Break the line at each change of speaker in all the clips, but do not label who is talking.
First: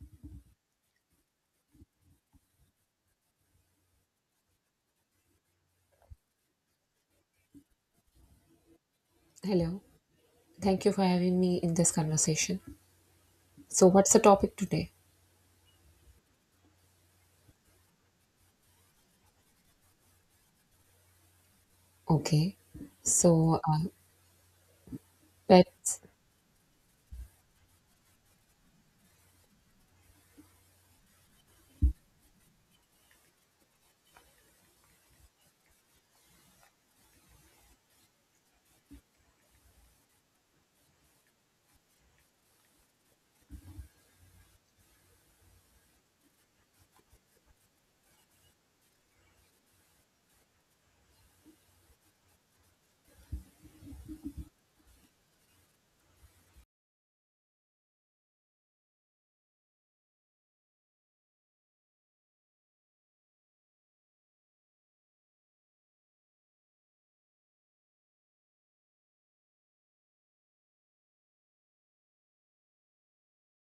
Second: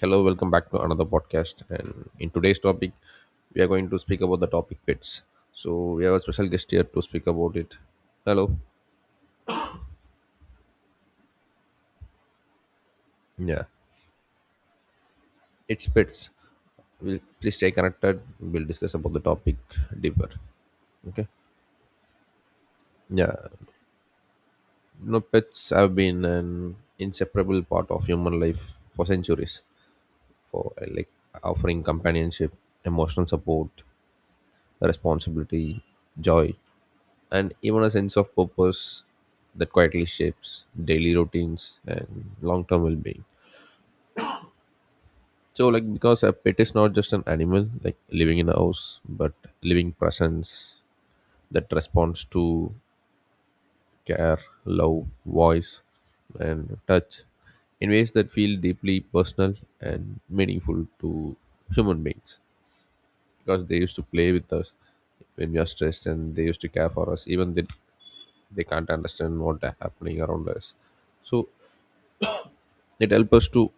Hello, welcome back to another podcast. And in today's topic, we are going to speak about the topic pets. So we have a special guest here to speak about it. Hello.
Hello. Thank you for having me in this conversation.
Yeah,
So, what's the topic today?
it's pets. We'll please stay connected. We'll discuss about the topic deeper. Okay.
Okay.
Yeah.
So, uh,
Pets have
pets.
been an inseparable part of human life for centuries. For like offering companionship, emotional support, responsibility, joy, and even a sense of purpose that quietly shapes daily routines and long-term well-being, so like because a pet is not just an animal like living in a house but living presence that responds to care, love, voice, and touch in ways that feel deeply personal and meaningful to human beings, because they used to play with us when we are stressed and they used to care for us even they can't understand what are happening around us. So it helps us to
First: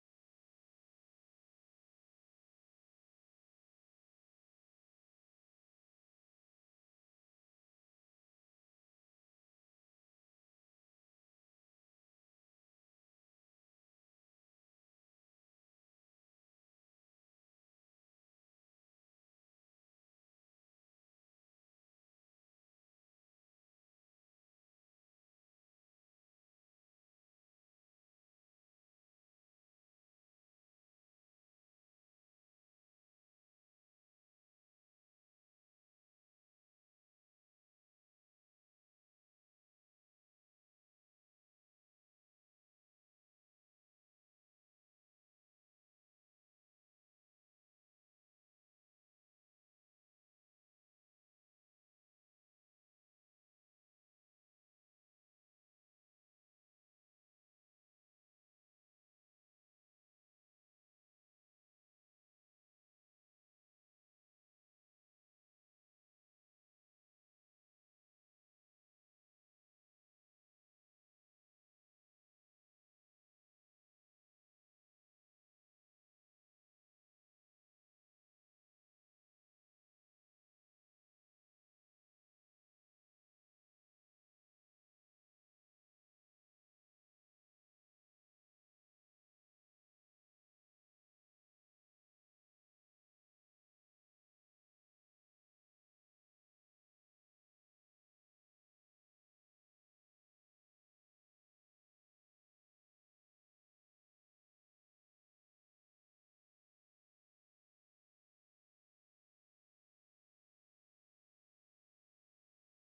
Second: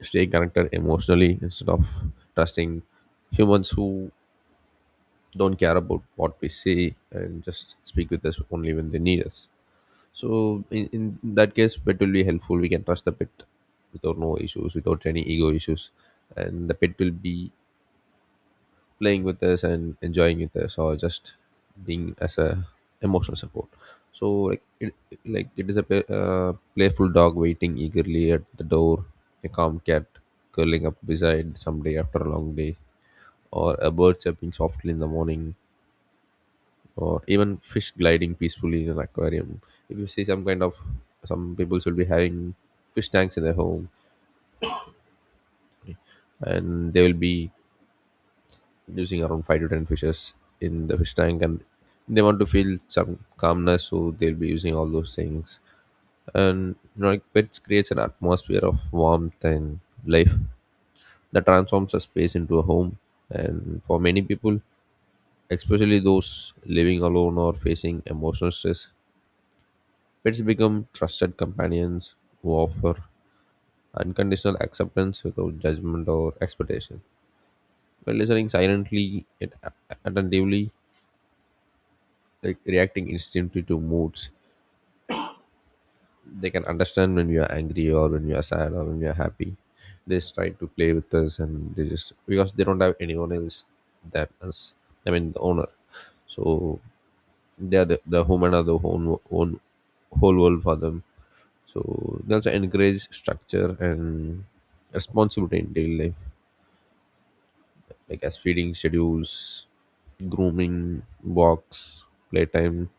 stay connected emotionally instead of trusting humans who don't care about what we say and just speak with us only when they need us. So in that case, pet will be helpful. We can trust the pet without no issues, without any ego issues, and the pet will be playing with us and enjoying with us or just being as a emotional support. So like it is a playful dog waiting eagerly at the door, a calm cat curling up beside someday after a long day, or a bird chirping softly in the morning, or even fish gliding peacefully in an aquarium. If you see some kind of, some people should be having fish tanks in their home, and they will be using around 5 to 10 fishes in the fish tank, and they want to feel some calmness, so they'll be using all those things. And like pets creates an atmosphere of warmth and life that transforms a space into a home. And for many people, especially those living alone or facing emotional stress, pets become trusted companions who offer unconditional acceptance without judgment or expectation. By listening silently yet attentively, like reacting instantly to moods. They can understand when we are angry or when we are sad or when we are happy. They just try to play with us and they just because they don't have anyone else that us. I mean the owner. So they are the human are the whole world for them. So they also encourage structure and responsibility in daily life, like as feeding schedules, grooming, walks, playtime,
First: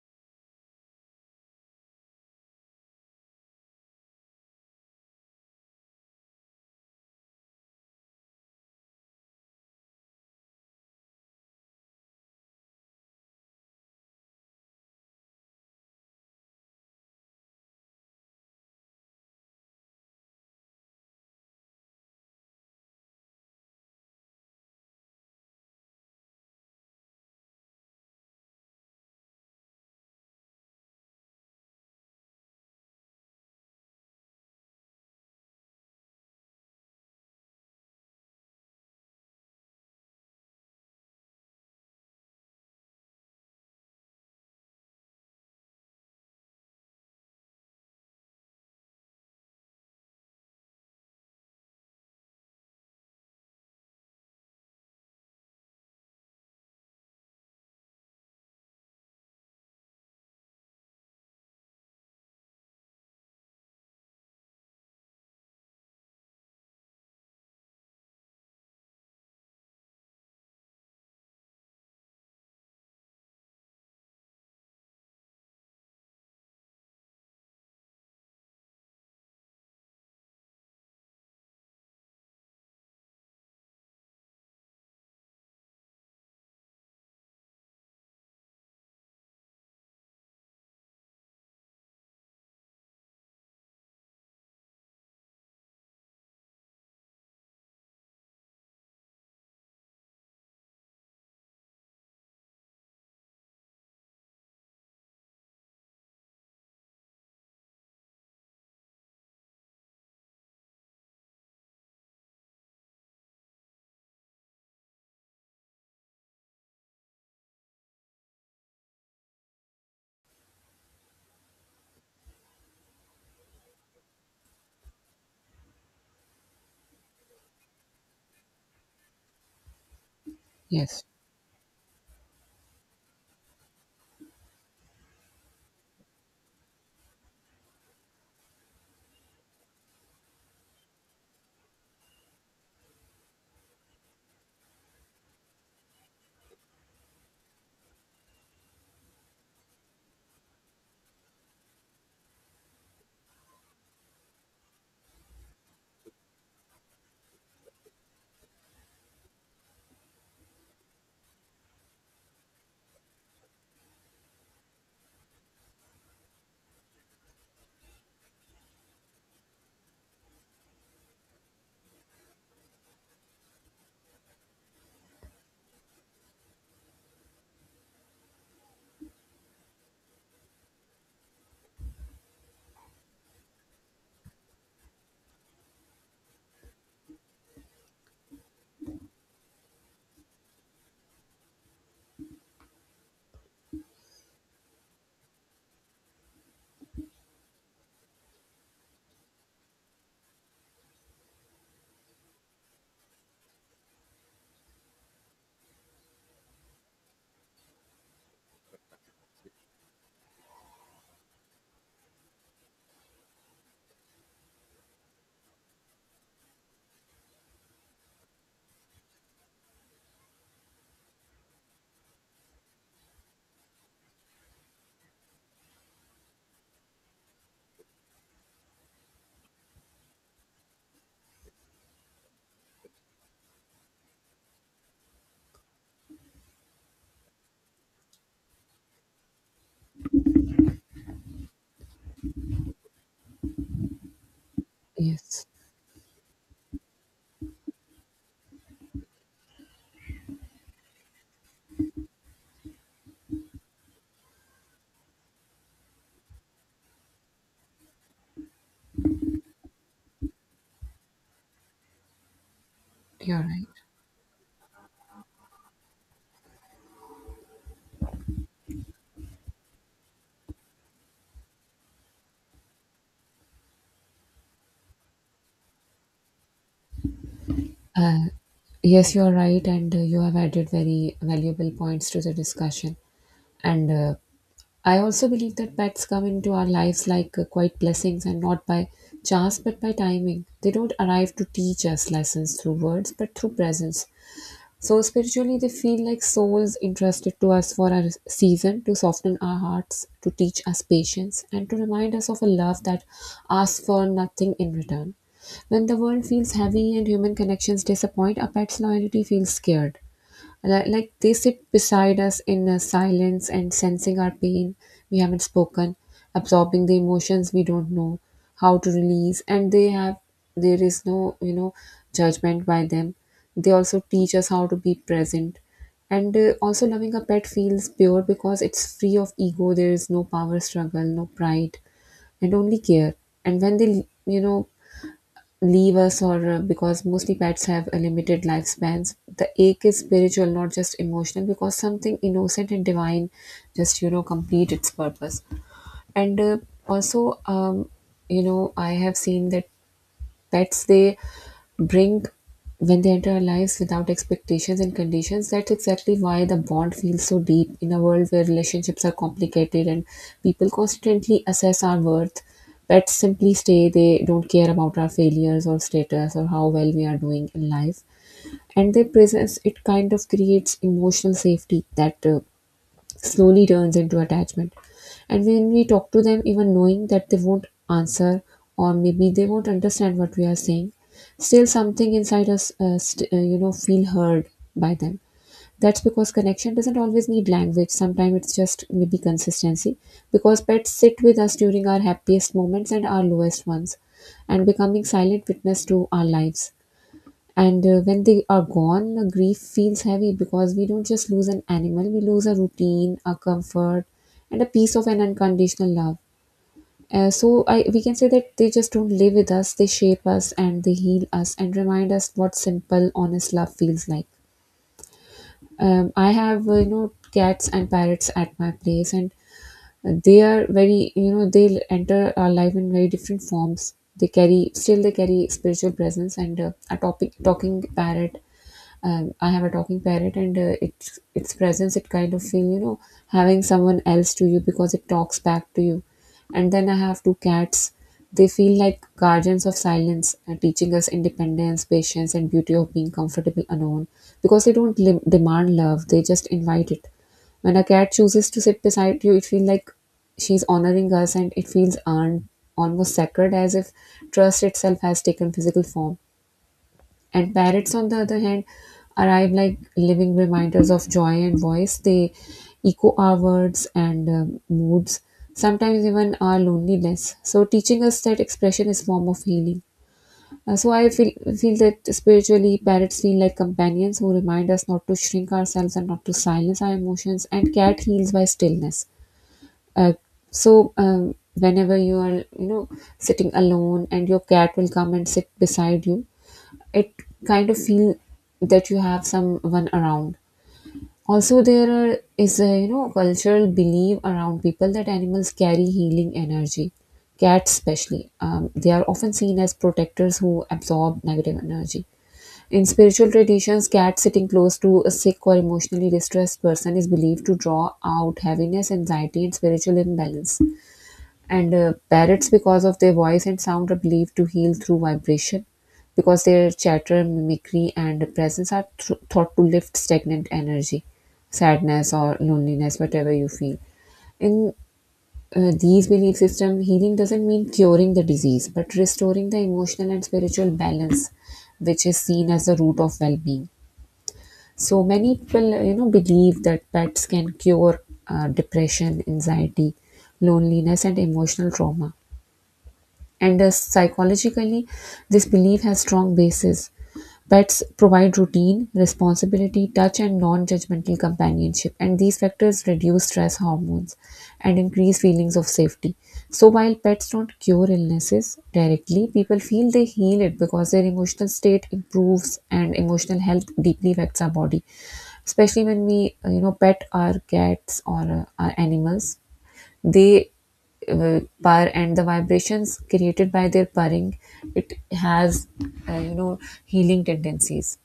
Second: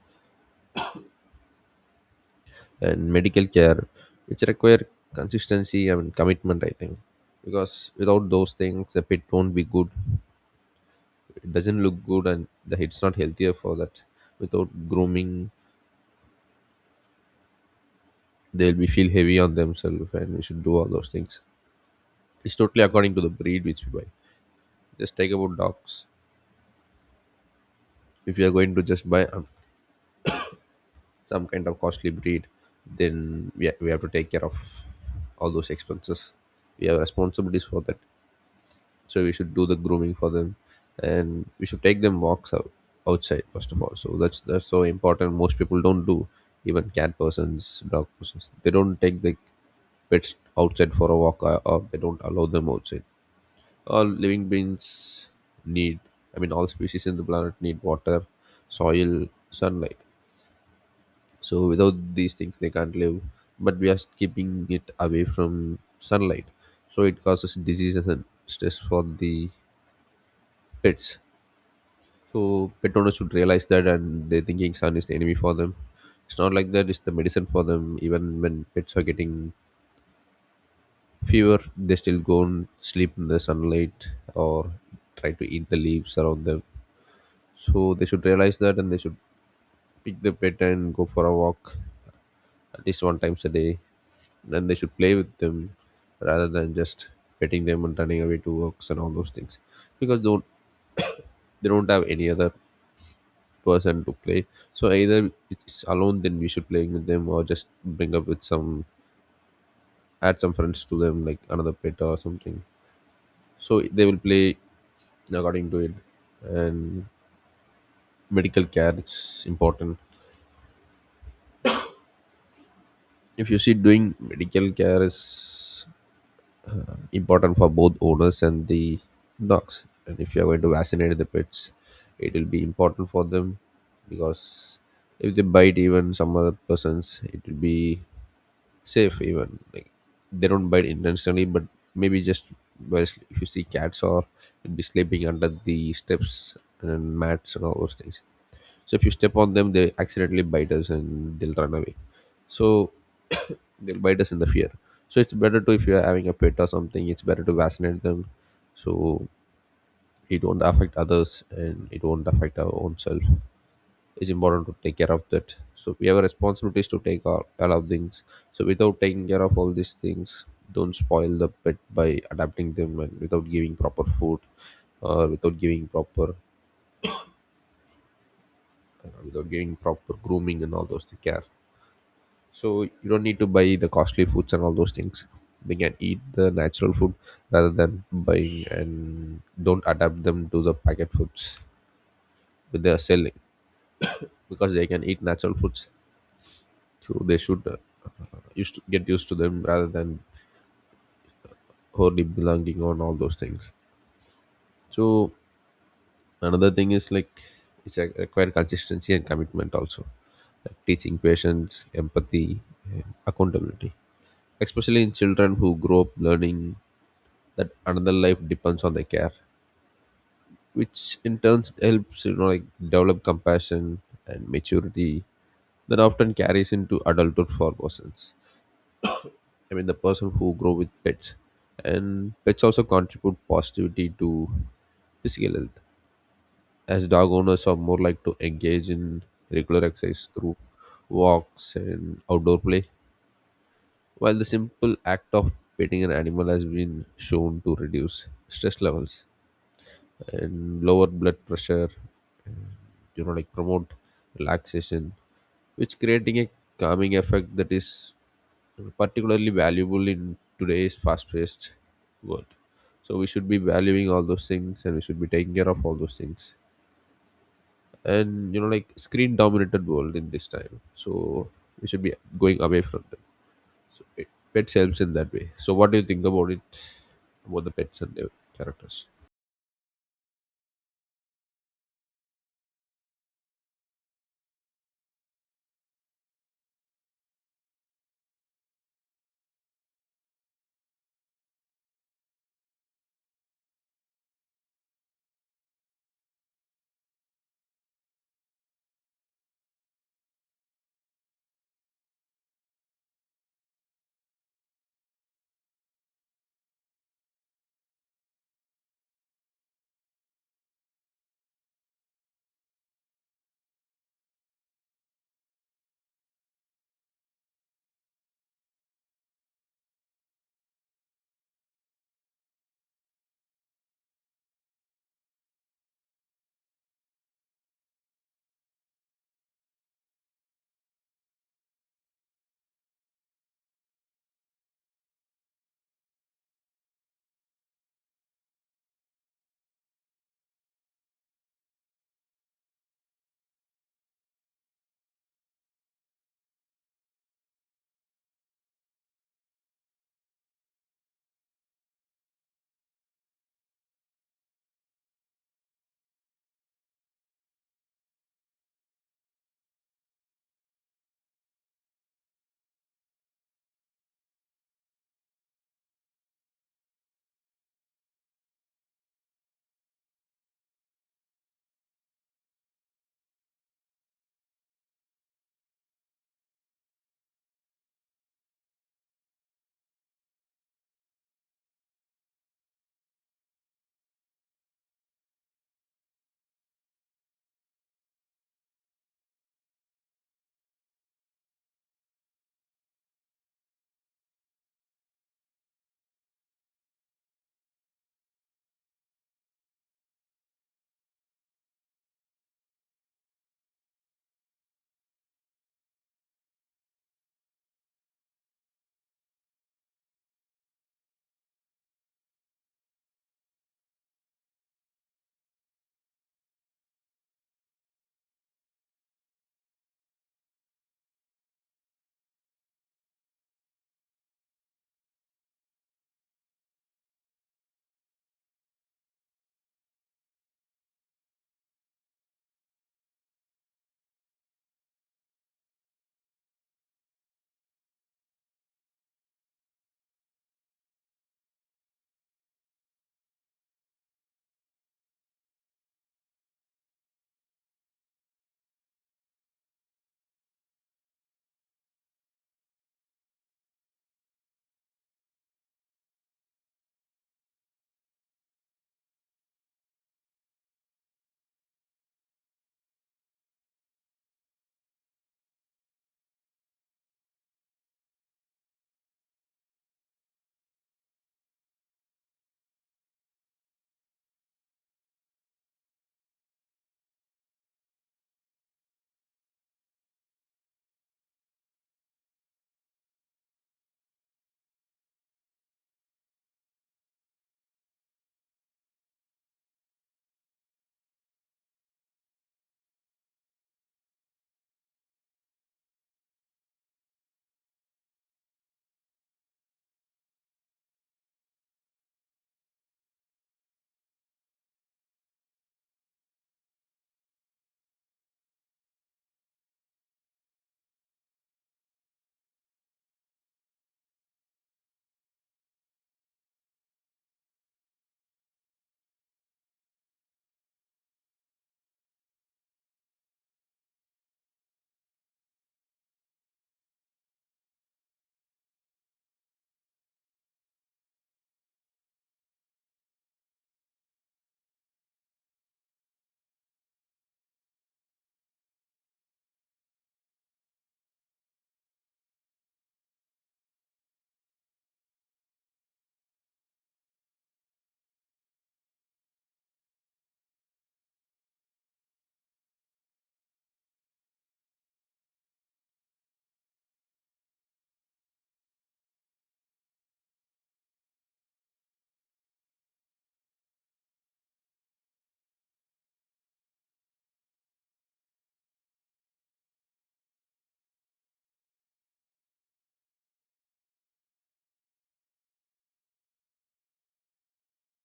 and medical care, which require consistency and commitment, I think. Because without those things, the pet won't be good. It doesn't look good, and the it's not healthier for that. Without grooming, they'll be feel heavy on themselves, and we should do all those things. It's totally according to the breed which we buy. Just take about dogs. If you are going to just buy some kind of costly breed, then we have to take care of all those expenses. We have responsibilities for that. So we should do the grooming for them, and we should take them outside first of all. So that's so important. Most people don't do, even cat persons, dog persons, they don't take the pets outside for a walk, or they don't allow them outside. All living beings need, I mean all species in the planet need water, soil, sunlight. So without these things they can't live, but we are keeping it away from sunlight, so it causes diseases and stress for the pets. So pet owners should realize that, and they're thinking sun is the enemy for them. It's not like that; it's the medicine for them. Even when pets are getting fever, they still go and sleep in the sunlight or try to eat the leaves around them. So they should realize that, and they should pick the pet and go for a walk at least one times a day. Then they should play with them rather than just petting them and running away to works and all those things, because they don't have any other person to play. So either it's alone, then we should playing with them, or just bring up with some, add some friends to them like another pet or something, so they will play according to it. And medical care is important. If you see, doing medical care is important for both owners and the dogs. And if you are going to
Yes.
vaccinate the pets, it will be important for them, because if they bite even some other persons, it will be safe. Even like they don't bite intentionally, but maybe just, well, if you see cats, or it'd be sleeping under the steps and mats and all those things, so if you step on them they accidentally bite us and they'll run away. So they'll bite us in the fear. So it's better to, if you're having a pet or something, it's better to vaccinate them, so it won't affect others and it won't affect our own self. It's important to take care of that, so we have responsibilities to take all of things. So without taking care of all these things, don't spoil the pet by adapting them and without giving proper food, or without giving proper grooming and all those things care. So you don't need to buy the costly foods and all those things. They can eat the natural food rather than buying, and don't adapt them to the packet foods with their selling, because they can eat natural foods. So they should used to get used to them rather than wholly belonging on all those things. So another thing is like it's a require consistency and commitment also, like teaching patience, empathy, and accountability, especially in children who grow up learning that another life depends on their care, which in turn helps, you know, like develop compassion and maturity that often carries into adulthood for persons. I mean, the person who grow with pets. And pets also contribute positivity to physical health, as dog owners are more like to engage in regular exercise through walks and outdoor play, while the simple act
Yes.
of petting an animal has been shown to reduce stress levels and lower blood pressure, you know, like promote relaxation, which creating a calming effect that is particularly valuable in today's fast-paced world. So we
You're
should be
right.
valuing all those things, and we should be taking care of all those things. And you know, like screen-dominated world in this time, so we should be going away from them. It, pets helps in that way. So what do you think about it, about the pets and their characters?
Yes, you're right. And you have added very valuable points to the discussion. And I also believe that pets come into our lives like quite blessings and not by chance but by timing. They don't arrive to teach us lessons through words but through presence. So spiritually, they feel like souls entrusted to us for a season to soften our hearts, to teach us patience, and to remind us of a love that asks for nothing in return. When the world feels heavy and human connections disappoint, a pet's loyalty feels scared. Like they sit beside us in a silence and sensing our pain we haven't spoken, absorbing the emotions we don't know how to release, and they have there is no judgment by them. They also teach us how to be present, and also loving a pet feels pure because it's free of ego. There is no power struggle, no pride, and only care. And when they leave us, or because mostly pets have a limited lifespans, the ache is spiritual, not just emotional, because something innocent and divine just complete its purpose. And also I have seen that pets they bring when they enter our lives without expectations and conditions. That's exactly why the bond feels so deep in a world where relationships are complicated and people constantly assess our worth. Pets simply stay. They don't care about our failures or status or how well we are doing in life. And their presence, it kind of creates emotional safety that slowly turns into attachment. And when we talk to them, even knowing that they won't answer or maybe they won't understand what we are saying, still something inside us, feel heard by them. That's because connection doesn't always need language. Sometimes it's just maybe consistency. Because pets sit with us during our happiest moments and our lowest ones, and becoming silent witness to our lives. And when they are gone, the grief feels heavy because we don't just lose an animal, we lose a routine, a comfort, and a piece of an unconditional love. We can say that they just don't live with us, they shape us and they heal us and remind us what simple, honest love feels like. I have, cats and parrots at my place, and they are very, they enter our life in very different forms. They carry spiritual presence, and talking parrot. I have a talking parrot, and its presence, it kind of feel having someone else to you because it talks back to you. And then I have two cats. They feel like guardians of silence, teaching us independence, patience, and beauty of being comfortable alone. Because they don't demand love; they just invite it. When a cat chooses to sit beside you, it feels like she's honoring us, and it feels earned, almost sacred, as if trust itself has taken physical form. And parrots, on the other hand, arrive like living reminders of joy and voice. They echo our words and moods, sometimes even our loneliness, so teaching us that expression is form of healing. So, I feel that spiritually, parrots feel like companions who remind us not to shrink ourselves and not to silence our emotions. And cat heals by stillness. Uh, whenever you are, sitting alone, and your cat will come and sit beside you, it kind of feel that you have someone around. Also there is a cultural belief around people that animals carry healing energy. Cats especially, they are often seen as protectors who absorb negative energy. In spiritual traditions, cats sitting close to a sick or emotionally distressed person is believed to draw out heaviness, anxiety, and spiritual imbalance. And parrots, because of their voice and sound, are believed to heal through vibration, because their chatter, mimicry, and presence are thought to lift stagnant energy, sadness, or loneliness, whatever you feel. In these belief system, healing doesn't mean curing the disease, but restoring the emotional and spiritual balance, which is seen as the root of well-being. So many people, believe that pets can cure depression, anxiety, loneliness, and emotional trauma, and thus psychologically this belief has strong basis. Pets provide routine, responsibility, touch, and non-judgmental companionship, and these factors reduce stress hormones and increase feelings of safety. So while pets don't cure illnesses directly, people feel they heal it because their emotional state improves, and emotional health deeply affects our body, especially when we pet our cats or our animals. They purr, and the vibrations created by their purring, it has uh, you know healing tendencies.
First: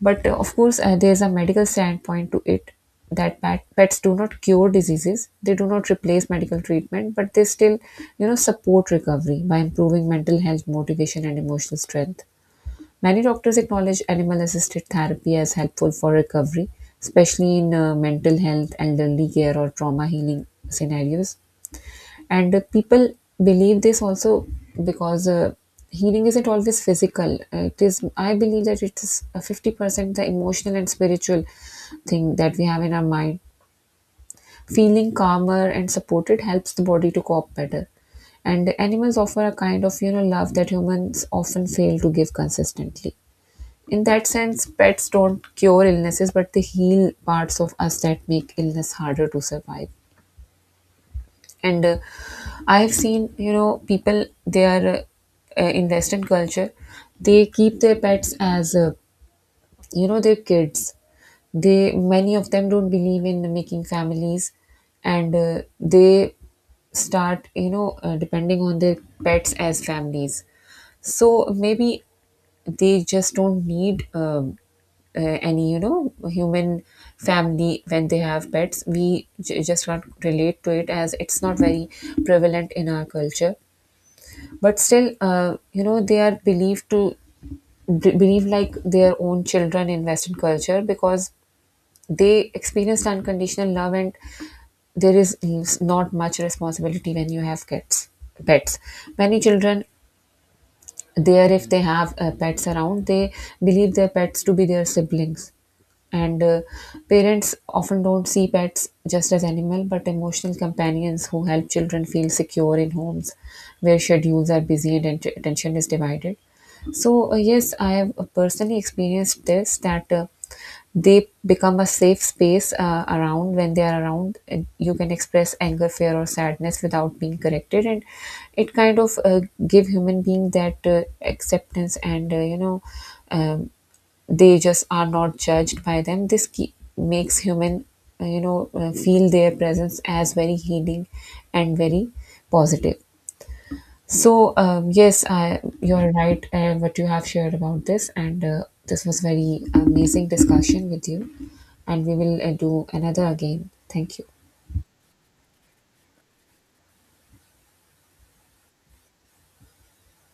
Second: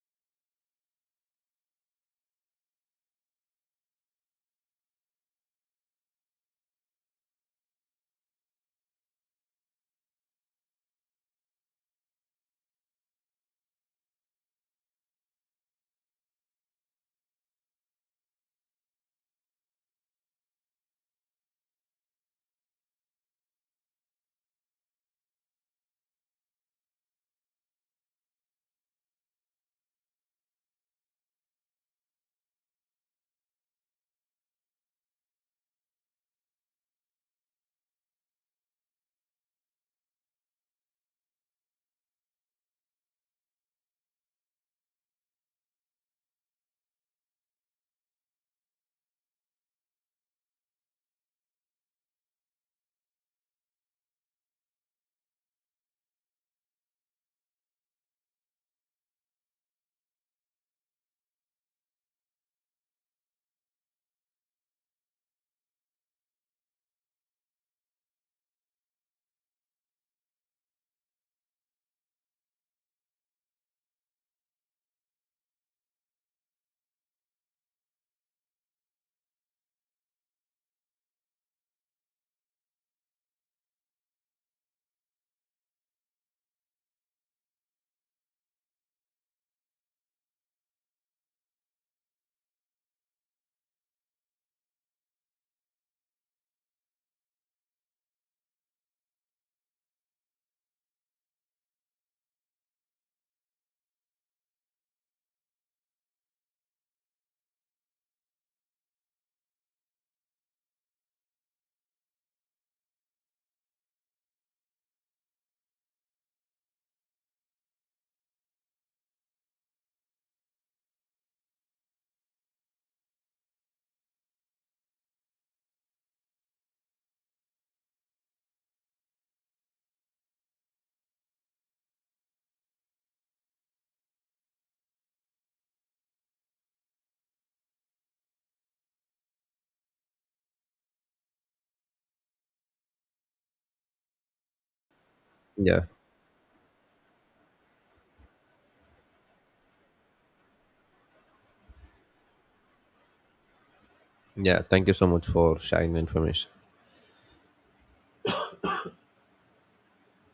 But of course, there's a medical standpoint to it, that pets do not cure diseases, they do not replace medical treatment, but they still support recovery by improving mental health, motivation, and emotional strength. Many doctors acknowledge animal assisted therapy as helpful for recovery, especially in mental health, elderly care, or trauma healing scenarios. And people believe this also because healing isn't always physical. It is, I believe that it is 50% the emotional and spiritual thing that we have in our mind. Feeling calmer and supported helps the body to cope better, and animals offer a kind of love that humans often fail to give consistently. In that sense, pets don't cure illnesses, but they heal parts of us that make illness harder to survive. And I've seen, people, they are in western culture, they keep their pets as, their kids. They, many of them, don't believe in making families, and they start, depending on their pets as families. So maybe they just don't need any, human family when they have pets. We just can't relate to it as it's not very prevalent in our culture. But still, they are believed to believe like their own children in western culture, because they experienced unconditional love, and there is not much responsibility when you have kids. Pets, many children there, if they have pets around, they believe their pets to be their siblings. And parents often don't see pets just as animal but emotional companions who help children feel secure in homes where schedules are busy and attention is divided. So yes, I have personally experienced this, that they become a safe space, around, when they are around, and you can express anger, fear, or sadness without being corrected, and it kind of give human being that acceptance, and um, they just are not judged by them. Makes human feel their presence as very healing and very positive. So, yes, I,
Yeah,
you're right, what you have shared about this, and this was very amazing discussion with you, and we will do another again. Thank you.
yeah. Thank you so much for sharing the information.